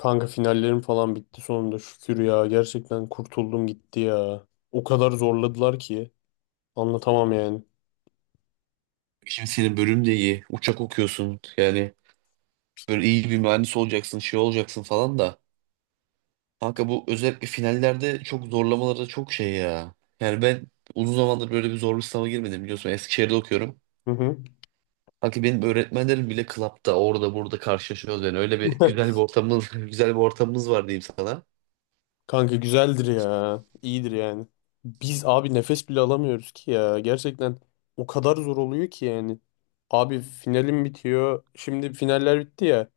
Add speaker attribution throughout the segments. Speaker 1: Kanka finallerim falan bitti sonunda şükür ya. Gerçekten kurtuldum gitti ya. O kadar zorladılar ki anlatamam yani.
Speaker 2: Şimdi senin bölüm de iyi. Uçak okuyorsun. Yani böyle iyi bir mühendis olacaksın, şey olacaksın falan da. Kanka bu özellikle finallerde çok zorlamaları çok şey ya. Yani ben uzun zamandır böyle bir zorlu sınava girmedim biliyorsun. Eskişehir'de okuyorum.
Speaker 1: Hı hı.
Speaker 2: Kanka benim öğretmenlerim bile klapta orada burada karşılaşıyoruz yani. Öyle bir güzel bir ortamımız, güzel bir ortamımız var diyeyim sana.
Speaker 1: Kanka güzeldir ya. İyidir yani. Biz abi nefes bile alamıyoruz ki ya. Gerçekten o kadar zor oluyor ki yani. Abi finalim bitiyor. Şimdi finaller bitti ya.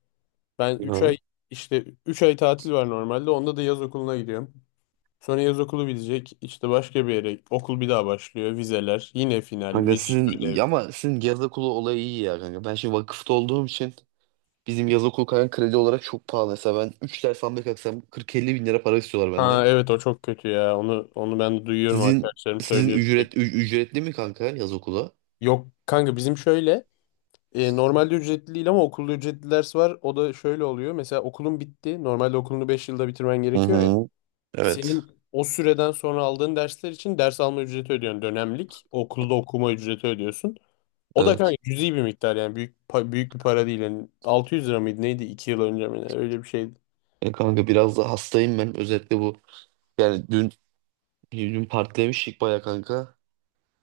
Speaker 1: Ben 3
Speaker 2: Hı.
Speaker 1: ay işte 3 ay tatil var normalde. Onda da yaz okuluna gidiyorum. Sonra yaz okulu bitecek. İşte başka bir yere okul bir daha başlıyor. Vizeler, yine final,
Speaker 2: Kanka
Speaker 1: vize,
Speaker 2: sizin
Speaker 1: ödev.
Speaker 2: ama sizin yaz okulu olayı iyi ya kanka. Ben şimdi vakıfta olduğum için bizim yaz okulu kanka kredi olarak çok pahalı. Mesela ben 3 ders almaya kalksam 40-50 bin lira para istiyorlar
Speaker 1: Ha
Speaker 2: benden.
Speaker 1: evet o çok kötü ya. Onu ben duyuyorum
Speaker 2: Sizin
Speaker 1: arkadaşlarım
Speaker 2: sizin
Speaker 1: söylüyor sürekli.
Speaker 2: ücretli mi kanka yaz okula?
Speaker 1: Yok kanka bizim şöyle normalde ücretli değil ama okulda ücretli ders var. O da şöyle oluyor. Mesela okulun bitti. Normalde okulunu 5 yılda bitirmen
Speaker 2: Hı
Speaker 1: gerekiyor ya.
Speaker 2: hı. Evet.
Speaker 1: Senin o süreden sonra aldığın dersler için ders alma ücreti ödüyorsun. Dönemlik okulda okuma ücreti ödüyorsun. O da kanka
Speaker 2: Evet.
Speaker 1: cüzi bir miktar yani büyük bir para değil. Yani 600 lira mıydı neydi 2 yıl önce mi ne? Öyle bir şeydi.
Speaker 2: E kanka biraz da hastayım ben. Özellikle bu yani dün partilemiştik baya kanka.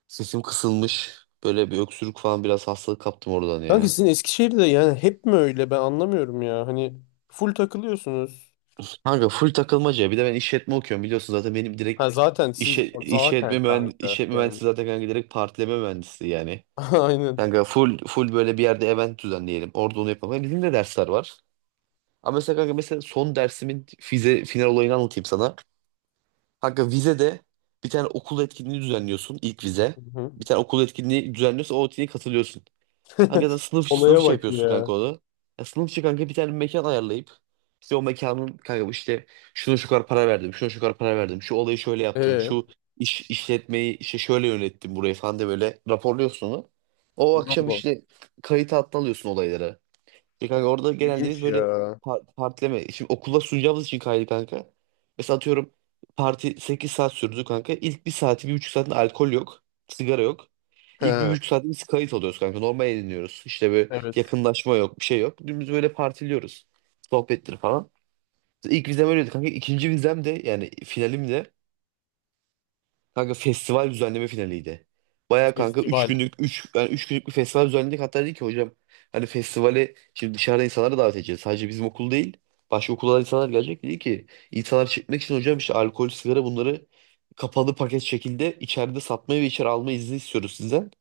Speaker 2: Sesim kısılmış. Böyle bir öksürük falan biraz hastalık kaptım oradan
Speaker 1: Kanka
Speaker 2: ya.
Speaker 1: sizin Eskişehir'de yani hep mi öyle ben anlamıyorum ya. Hani full takılıyorsunuz.
Speaker 2: Kanka full takılmaca. Bir de ben işletme okuyorum biliyorsun zaten benim
Speaker 1: Ha
Speaker 2: direkt
Speaker 1: zaten siz zaten
Speaker 2: işletme mühendisi,
Speaker 1: kanka
Speaker 2: işletme
Speaker 1: yani.
Speaker 2: mühendisi zaten kanka direkt partileme mühendisi yani.
Speaker 1: Aynen.
Speaker 2: Kanka full böyle bir yerde event düzenleyelim. Orada onu yapalım. Bizim de dersler var. Ama mesela kanka mesela son dersimin vize final olayını anlatayım sana. Kanka vizede bir tane okul etkinliği düzenliyorsun ilk
Speaker 1: Hı
Speaker 2: vize.
Speaker 1: hı.
Speaker 2: Bir tane okul etkinliği düzenliyorsun o etkinliğe katılıyorsun. Kanka sen sınıf
Speaker 1: Olaya
Speaker 2: işi
Speaker 1: bak
Speaker 2: yapıyorsun
Speaker 1: ya.
Speaker 2: kanka onu. Ya sınıf işi kanka bir tane mekan ayarlayıp işte o mekanın kanka bu işte şuna şu kadar para verdim, şuna şu kadar para verdim, şu olayı şöyle yaptım,
Speaker 1: Ee,
Speaker 2: şu işletmeyi işte şöyle yönettim burayı falan diye böyle raporluyorsun onu. O akşam
Speaker 1: İnanma.
Speaker 2: işte kayıt altına alıyorsun olayları. Ya kanka orada genelde biz
Speaker 1: İlginç
Speaker 2: böyle
Speaker 1: ya.
Speaker 2: partileme. Şimdi okula sunacağımız için kaydı kanka. Mesela atıyorum parti 8 saat sürdü kanka. İlk bir saati, bir buçuk saatinde alkol yok. Sigara yok. İlk bir
Speaker 1: He.
Speaker 2: buçuk saatte biz kayıt alıyoruz kanka. Normal eğleniyoruz. İşte böyle
Speaker 1: Evet.
Speaker 2: yakınlaşma yok, bir şey yok. Dümdüz böyle partiliyoruz. Sohbettir falan. İlk vizem öyleydi kanka. İkinci vizem de yani finalim de kanka festival düzenleme finaliydi. Baya kanka 3
Speaker 1: Festival.
Speaker 2: günlük 3 yani üç günlük bir festival düzenledik. Hatta dedi ki hocam hani festivale şimdi dışarıda insanları davet edeceğiz. Sadece bizim okul değil. Başka okullardan insanlar gelecek. Dedi ki insanlar çekmek için hocam işte alkol, sigara bunları kapalı paket şekilde içeride satmayı ve içeri alma izni istiyoruz sizden.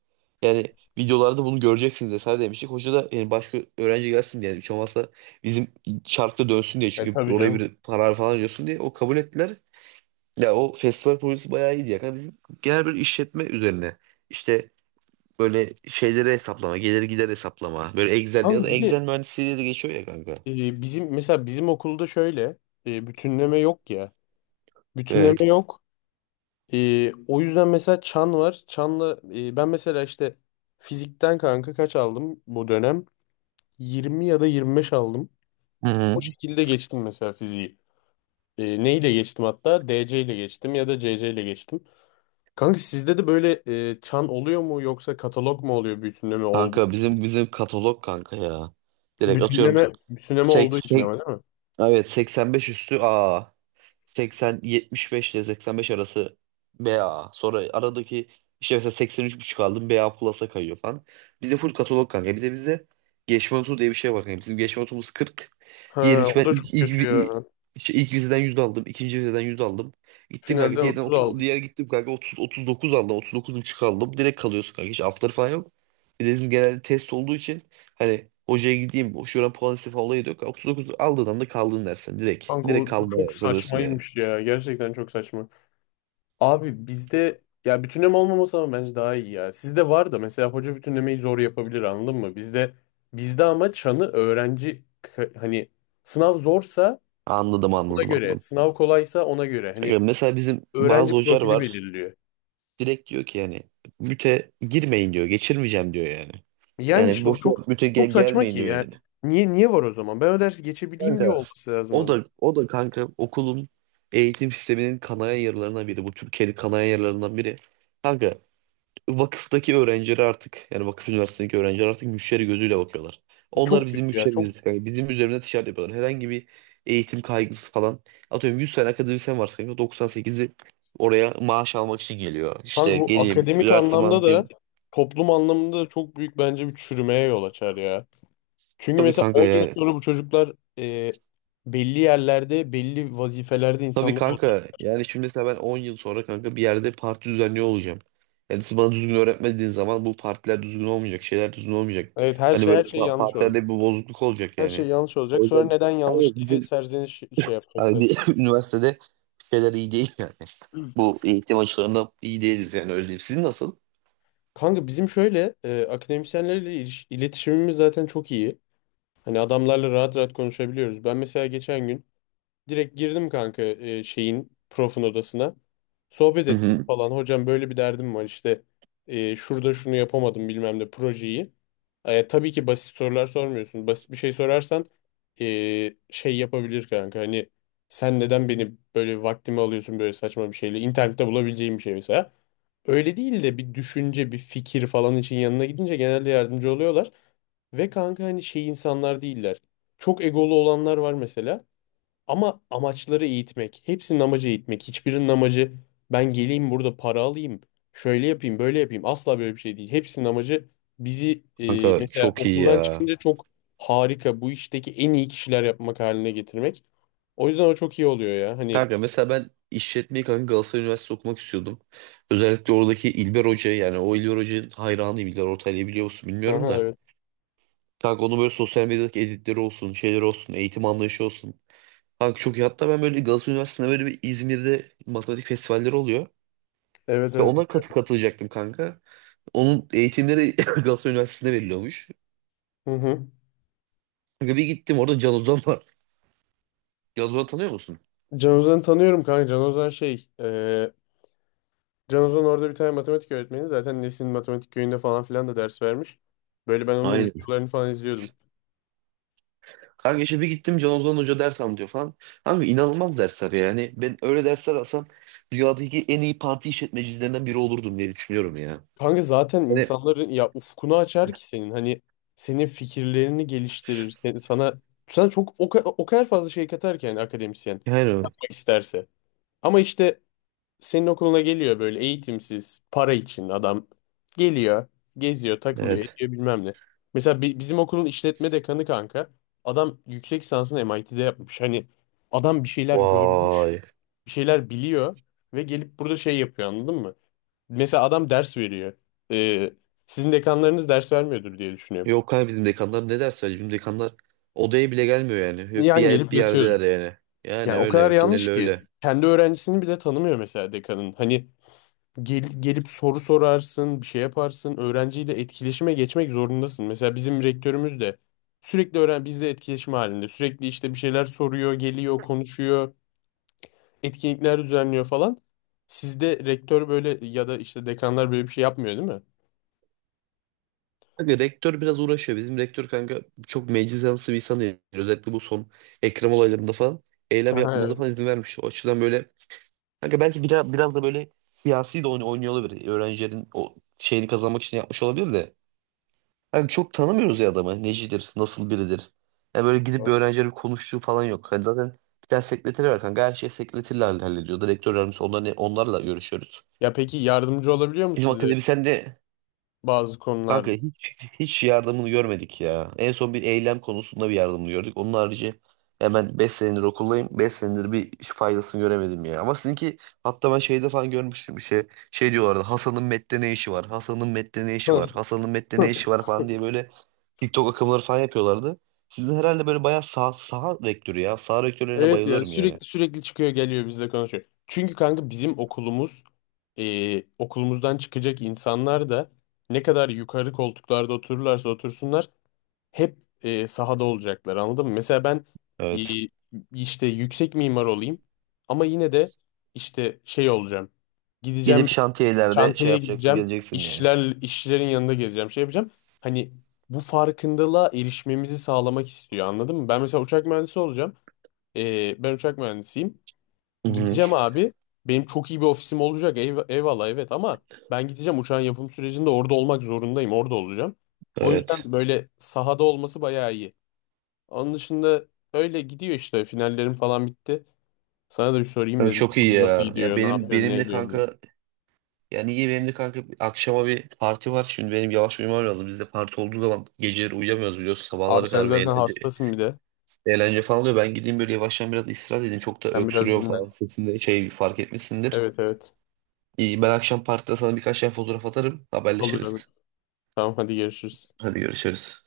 Speaker 2: Yani videolarda bunu göreceksiniz vesaire demiştik. Hoca da yani başka öğrenci gelsin diye. Yani hiç olmazsa bizim çarkta dönsün diye.
Speaker 1: E
Speaker 2: Çünkü
Speaker 1: tabii
Speaker 2: oraya
Speaker 1: canım.
Speaker 2: bir karar falan diyorsun diye. O kabul ettiler. Ya o festival projesi bayağı iyiydi ya. Kanka bizim genel bir işletme üzerine. İşte böyle şeyleri hesaplama, gelir gider hesaplama. Böyle Excel ya
Speaker 1: Kanka
Speaker 2: da
Speaker 1: bir de
Speaker 2: Excel mühendisliği diye de geçiyor ya kanka.
Speaker 1: bizim mesela bizim okulda şöyle bütünleme yok ya. Bütünleme
Speaker 2: Evet.
Speaker 1: yok. O yüzden mesela çan var. Çanla ben mesela işte fizikten kanka kaç aldım bu dönem? 20 ya da 25 aldım.
Speaker 2: Hı
Speaker 1: O
Speaker 2: hı.
Speaker 1: şekilde geçtim mesela fiziği. E, neyle geçtim hatta? DC ile geçtim ya da CC ile geçtim. Kanka sizde de böyle çan oluyor mu yoksa katalog mu oluyor bütünleme oldu?
Speaker 2: Kanka bizim katalog kanka ya. Direkt atıyorum
Speaker 1: Bütünleme
Speaker 2: sek,
Speaker 1: olduğu için ama
Speaker 2: sek,
Speaker 1: değil mi?
Speaker 2: evet 85 üstü A. 80-75 ile 85 arası BA. Sonra aradaki işte mesela seksen üç buçuk aldım BA Plus'a kayıyor falan. Bizde full katalog kanka. Bir de bizde geçme notu diye bir şey var kanka. Bizim geçme notumuz 40. Diyelim
Speaker 1: Ha,
Speaker 2: ki
Speaker 1: o
Speaker 2: ben
Speaker 1: da çok kötü ya.
Speaker 2: işte ilk vizeden 100 aldım. İkinci vizeden 100 aldım. Gittim kanka
Speaker 1: Finalden
Speaker 2: diğerden
Speaker 1: 30
Speaker 2: 30,
Speaker 1: aldım.
Speaker 2: diğer gittim kanka 30, 39 aldım. 39,5 aldım. Direkt kalıyorsun kanka. Hiç after falan yok. Bir de bizim genelde test olduğu için hani hocaya gideyim şuradan puan istifa olayı da yok. 39 aldığın anda kaldın dersen direkt.
Speaker 1: Kanka o,
Speaker 2: Direkt
Speaker 1: o çok
Speaker 2: kalmaya kalıyorsun yani.
Speaker 1: saçmaymış ya. Gerçekten çok saçma. Abi bizde ya bütünleme olmaması ama bence daha iyi ya. Sizde var da mesela hoca bütünlemeyi zor yapabilir anladın mı? Bizde ama çanı hani sınav zorsa
Speaker 2: Anladım
Speaker 1: ona
Speaker 2: anladım
Speaker 1: göre,
Speaker 2: anladım.
Speaker 1: sınav kolaysa ona göre. Hani
Speaker 2: Ya mesela bizim
Speaker 1: öğrenci
Speaker 2: bazı hocalar
Speaker 1: profili
Speaker 2: var.
Speaker 1: belirliyor.
Speaker 2: Direkt diyor ki yani müte girmeyin diyor. Geçirmeyeceğim diyor yani.
Speaker 1: Yani
Speaker 2: Yani
Speaker 1: işte o
Speaker 2: boşuna
Speaker 1: çok
Speaker 2: müte
Speaker 1: çok saçma
Speaker 2: gelmeyin
Speaker 1: ki
Speaker 2: diyor
Speaker 1: ya.
Speaker 2: yani.
Speaker 1: Niye var o zaman? Ben o dersi geçebileyim diye
Speaker 2: Kanka
Speaker 1: olması lazım
Speaker 2: o
Speaker 1: onun.
Speaker 2: da o da kanka okulun eğitim sisteminin kanayan yaralarından biri. Bu Türkiye'nin kanayan yaralarından biri. Kanka vakıftaki öğrenciler artık yani vakıf üniversitesindeki öğrenciler artık müşteri gözüyle bakıyorlar. Onlar
Speaker 1: Çok
Speaker 2: bizim
Speaker 1: kötü ya. Çok
Speaker 2: müşterimiz. Yani bizim üzerinde ticaret yapıyorlar. Herhangi bir eğitim kaygısı falan. Atıyorum 100 tane akademisyen varsa kanka, 98'i oraya maaş almak için geliyor.
Speaker 1: kanka
Speaker 2: İşte
Speaker 1: bu
Speaker 2: geleyim,
Speaker 1: akademik
Speaker 2: üniversite
Speaker 1: anlamda da
Speaker 2: mantığım.
Speaker 1: toplum anlamında da çok büyük bence bir çürümeye yol açar ya. Çünkü
Speaker 2: Tabii
Speaker 1: mesela
Speaker 2: kanka
Speaker 1: 10 yıl
Speaker 2: yani.
Speaker 1: sonra bu çocuklar e, belli yerlerde, belli vazifelerde
Speaker 2: Tabii
Speaker 1: insanlar olacak.
Speaker 2: kanka yani şimdi mesela ben 10 yıl sonra kanka bir yerde parti düzenliyor olacağım. Yani siz bana düzgün öğretmediğiniz zaman bu partiler düzgün olmayacak, şeyler düzgün olmayacak.
Speaker 1: Evet her
Speaker 2: Hani
Speaker 1: şey
Speaker 2: böyle
Speaker 1: her şey yanlış olacak.
Speaker 2: partilerde bir bozukluk olacak
Speaker 1: Her şey
Speaker 2: yani.
Speaker 1: yanlış
Speaker 2: O
Speaker 1: olacak. Sonra
Speaker 2: yüzden
Speaker 1: neden yanlış
Speaker 2: hayır,
Speaker 1: diye
Speaker 2: bizim
Speaker 1: serzeniş şey
Speaker 2: abi
Speaker 1: yapacaklar.
Speaker 2: bir üniversitede şeyler iyi değil yani. Bu eğitim açılarında iyi değiliz yani öyle diyeyim. Sizin nasıl?
Speaker 1: Kanka bizim şöyle iletişimimiz zaten çok iyi. Hani adamlarla rahat konuşabiliyoruz. Ben mesela geçen gün direkt girdim kanka e, şeyin profun odasına. Sohbet
Speaker 2: Hı
Speaker 1: ettim
Speaker 2: hı.
Speaker 1: falan. Hocam böyle bir derdim var işte şurada şunu yapamadım bilmem ne projeyi. E, tabii ki basit sorular sormuyorsun. Basit bir şey sorarsan şey yapabilir kanka. Hani sen neden beni böyle vaktimi alıyorsun böyle saçma bir şeyle? İnternette bulabileceğim bir şey mesela. Öyle değil de bir düşünce, bir fikir falan için yanına gidince genelde yardımcı oluyorlar. Ve kanka hani şey insanlar değiller. Çok egolu olanlar var mesela. Ama amaçları eğitmek. Hepsinin amacı eğitmek. Hiçbirinin amacı ben geleyim burada para alayım. Şöyle yapayım, böyle yapayım. Asla böyle bir şey değil. Hepsinin amacı bizi
Speaker 2: Kanka
Speaker 1: mesela
Speaker 2: çok iyi
Speaker 1: okuldan
Speaker 2: ya.
Speaker 1: çıkınca çok harika bu işteki en iyi kişiler yapmak haline getirmek. O yüzden o çok iyi oluyor ya. Hani
Speaker 2: Kanka mesela ben işletmeyi kanka Galatasaray Üniversitesi okumak istiyordum. Özellikle oradaki İlber Hoca yani o İlber Hoca'nın hayranıyım. İlber Ortaylı'yı biliyor musun bilmiyorum
Speaker 1: Aha,
Speaker 2: da.
Speaker 1: evet.
Speaker 2: Kanka onun böyle sosyal medyadaki editleri olsun, şeyleri olsun, eğitim anlayışı olsun. Kanka çok iyi. Hatta ben böyle Galatasaray Üniversitesi'nde böyle bir İzmir'de matematik festivalleri oluyor.
Speaker 1: Evet
Speaker 2: İşte
Speaker 1: evet.
Speaker 2: ona katılacaktım kanka. Onun eğitimleri Galatasaray Üniversitesi'nde veriliyormuş.
Speaker 1: Hı hı.
Speaker 2: Kanka bir gittim orada Can Ozan var. Can Ozan'ı tanıyor musun?
Speaker 1: Can Ozan'ı tanıyorum kanka. Can Ozan orada bir tane matematik öğretmeni. Zaten Nesin matematik köyünde falan filan da ders vermiş. Böyle ben onun
Speaker 2: Aynen.
Speaker 1: videolarını falan izliyordum.
Speaker 2: Kanka işte bir gittim Can Ozan Hoca ders anlatıyor falan. Kanka inanılmaz dersler yani. Ben öyle dersler alsam dünyadaki en iyi parti işletmecilerinden biri olurdum diye düşünüyorum ya.
Speaker 1: Kanka zaten
Speaker 2: Yani,
Speaker 1: insanların ya ufkunu açar ki senin. Hani senin fikirlerini geliştirir. Sen, sana sana çok o kadar fazla şey katar ki yani akademisyen
Speaker 2: yani
Speaker 1: isterse. Ama işte senin okuluna geliyor böyle eğitimsiz, para için adam geliyor, geziyor, takılıyor,
Speaker 2: evet.
Speaker 1: ediyor bilmem ne. Mesela bizim okulun işletme dekanı kanka, adam yüksek lisansını MIT'de yapmış. Hani adam bir şeyler görmüş,
Speaker 2: Vay.
Speaker 1: bir şeyler biliyor ve gelip burada şey yapıyor anladın mı? Mesela adam ders veriyor. Ee, Sizin dekanlarınız ders vermiyordur diye düşünüyorum.
Speaker 2: Yok kanka bizim dekanlar ne ders verecek? Bizim dekanlar odaya bile gelmiyor yani. Hep bir,
Speaker 1: Yan gelip
Speaker 2: bir
Speaker 1: yatıyordur.
Speaker 2: yerdeler yani. Yani
Speaker 1: Yani o
Speaker 2: öyle
Speaker 1: kadar
Speaker 2: evet
Speaker 1: yanlış
Speaker 2: genel
Speaker 1: ki.
Speaker 2: öyle.
Speaker 1: Kendi öğrencisini bile tanımıyor mesela dekanın. Hani gelip soru sorarsın, bir şey yaparsın. Öğrenciyle etkileşime geçmek zorundasın. Mesela bizim rektörümüz de sürekli öğren bizle etkileşim halinde. Sürekli işte bir şeyler soruyor, geliyor, konuşuyor, etkinlikler düzenliyor falan. Sizde rektör böyle ya da işte dekanlar böyle bir şey yapmıyor değil mi?
Speaker 2: Kanka rektör biraz uğraşıyor. Bizim rektör kanka çok meclis yanlısı bir insan değil. Özellikle bu son Ekrem olaylarında falan eylem
Speaker 1: Aha,
Speaker 2: yapmamıza falan
Speaker 1: evet.
Speaker 2: izin vermiş. O açıdan böyle kanka belki biraz da böyle siyasi de oynuyor olabilir. Öğrencilerin o şeyini kazanmak için yapmış olabilir de. Hani çok tanımıyoruz ya adamı. Necidir, nasıl biridir. Yani böyle gidip bir öğrencilerle bir konuştuğu falan yok. Hani zaten bir tane sekreteri var kanka. Her şey sekreterle hallediyor. Rektör yardımcısı onlarla görüşüyoruz.
Speaker 1: Ya peki yardımcı olabiliyor mu
Speaker 2: Bizim
Speaker 1: size
Speaker 2: akademisyen de
Speaker 1: bazı
Speaker 2: kanka
Speaker 1: konularda?
Speaker 2: hiç yardımını görmedik ya. En son bir eylem konusunda bir yardımını gördük. Onun harici hemen 5 senedir okuldayım. 5 senedir bir faydasını göremedim ya. Ama sizinki hatta ben şeyde falan görmüştüm bir şey. Şey diyorlardı Hasan'ın Met'te ne işi var? Hasan'ın Met'te ne işi var? Hasan'ın Met'te ne işi var falan diye böyle TikTok akımları falan yapıyorlardı. Sizin herhalde böyle bayağı saha rektörü ya. Saha rektörlerine
Speaker 1: Evet ya
Speaker 2: bayılıyorum yani.
Speaker 1: sürekli çıkıyor geliyor bizle konuşuyor. Çünkü kanka bizim okulumuz okulumuzdan çıkacak insanlar da ne kadar yukarı koltuklarda otururlarsa otursunlar hep sahada olacaklar anladın mı? Mesela ben e,
Speaker 2: Evet.
Speaker 1: işte yüksek mimar olayım ama yine de işte şey olacağım.
Speaker 2: Gidip
Speaker 1: Gideceğim
Speaker 2: şantiyelerde şey
Speaker 1: çantaya
Speaker 2: yapacaksın
Speaker 1: gideceğim
Speaker 2: geleceksin yani.
Speaker 1: işçilerin yanında gezeceğim şey yapacağım. Hani bu farkındalığa erişmemizi sağlamak istiyor anladın mı? Ben mesela uçak mühendisi olacağım. Ben uçak mühendisiyim.
Speaker 2: Hı hı.
Speaker 1: Gideceğim abi. Benim çok iyi bir ofisim olacak. Eyvallah evet ama ben gideceğim uçağın yapım sürecinde orada olmak zorundayım. Orada olacağım. O
Speaker 2: Evet.
Speaker 1: yüzden böyle sahada olması bayağı iyi. Onun dışında öyle gidiyor işte. Finallerim falan bitti. Sana da bir sorayım
Speaker 2: Evet,
Speaker 1: dedim.
Speaker 2: çok iyi
Speaker 1: Nasıl
Speaker 2: ya. Ya
Speaker 1: gidiyor? Ne
Speaker 2: benim
Speaker 1: yapıyorsun? Ne
Speaker 2: benim de
Speaker 1: ediyorsun? Diye.
Speaker 2: kanka yani iyi benim de kanka akşama bir parti var. Şimdi benim yavaş uyumam lazım. Bizde parti olduğu zaman geceleri uyuyamıyoruz biliyorsun.
Speaker 1: Abi
Speaker 2: Sabahlara
Speaker 1: sen
Speaker 2: kadar bir
Speaker 1: zaten
Speaker 2: eğlence,
Speaker 1: hastasın bir de.
Speaker 2: eğlence falan oluyor. Ben gideyim böyle yavaştan biraz istirahat edeyim. Çok da
Speaker 1: Sen biraz
Speaker 2: öksürüyorum
Speaker 1: dinlen.
Speaker 2: falan sesinde şey fark etmişsindir.
Speaker 1: Evet evet.
Speaker 2: İyi, ben akşam partide sana birkaç tane fotoğraf atarım.
Speaker 1: Olur abi.
Speaker 2: Haberleşiriz.
Speaker 1: Tamam hadi görüşürüz.
Speaker 2: Hadi görüşürüz.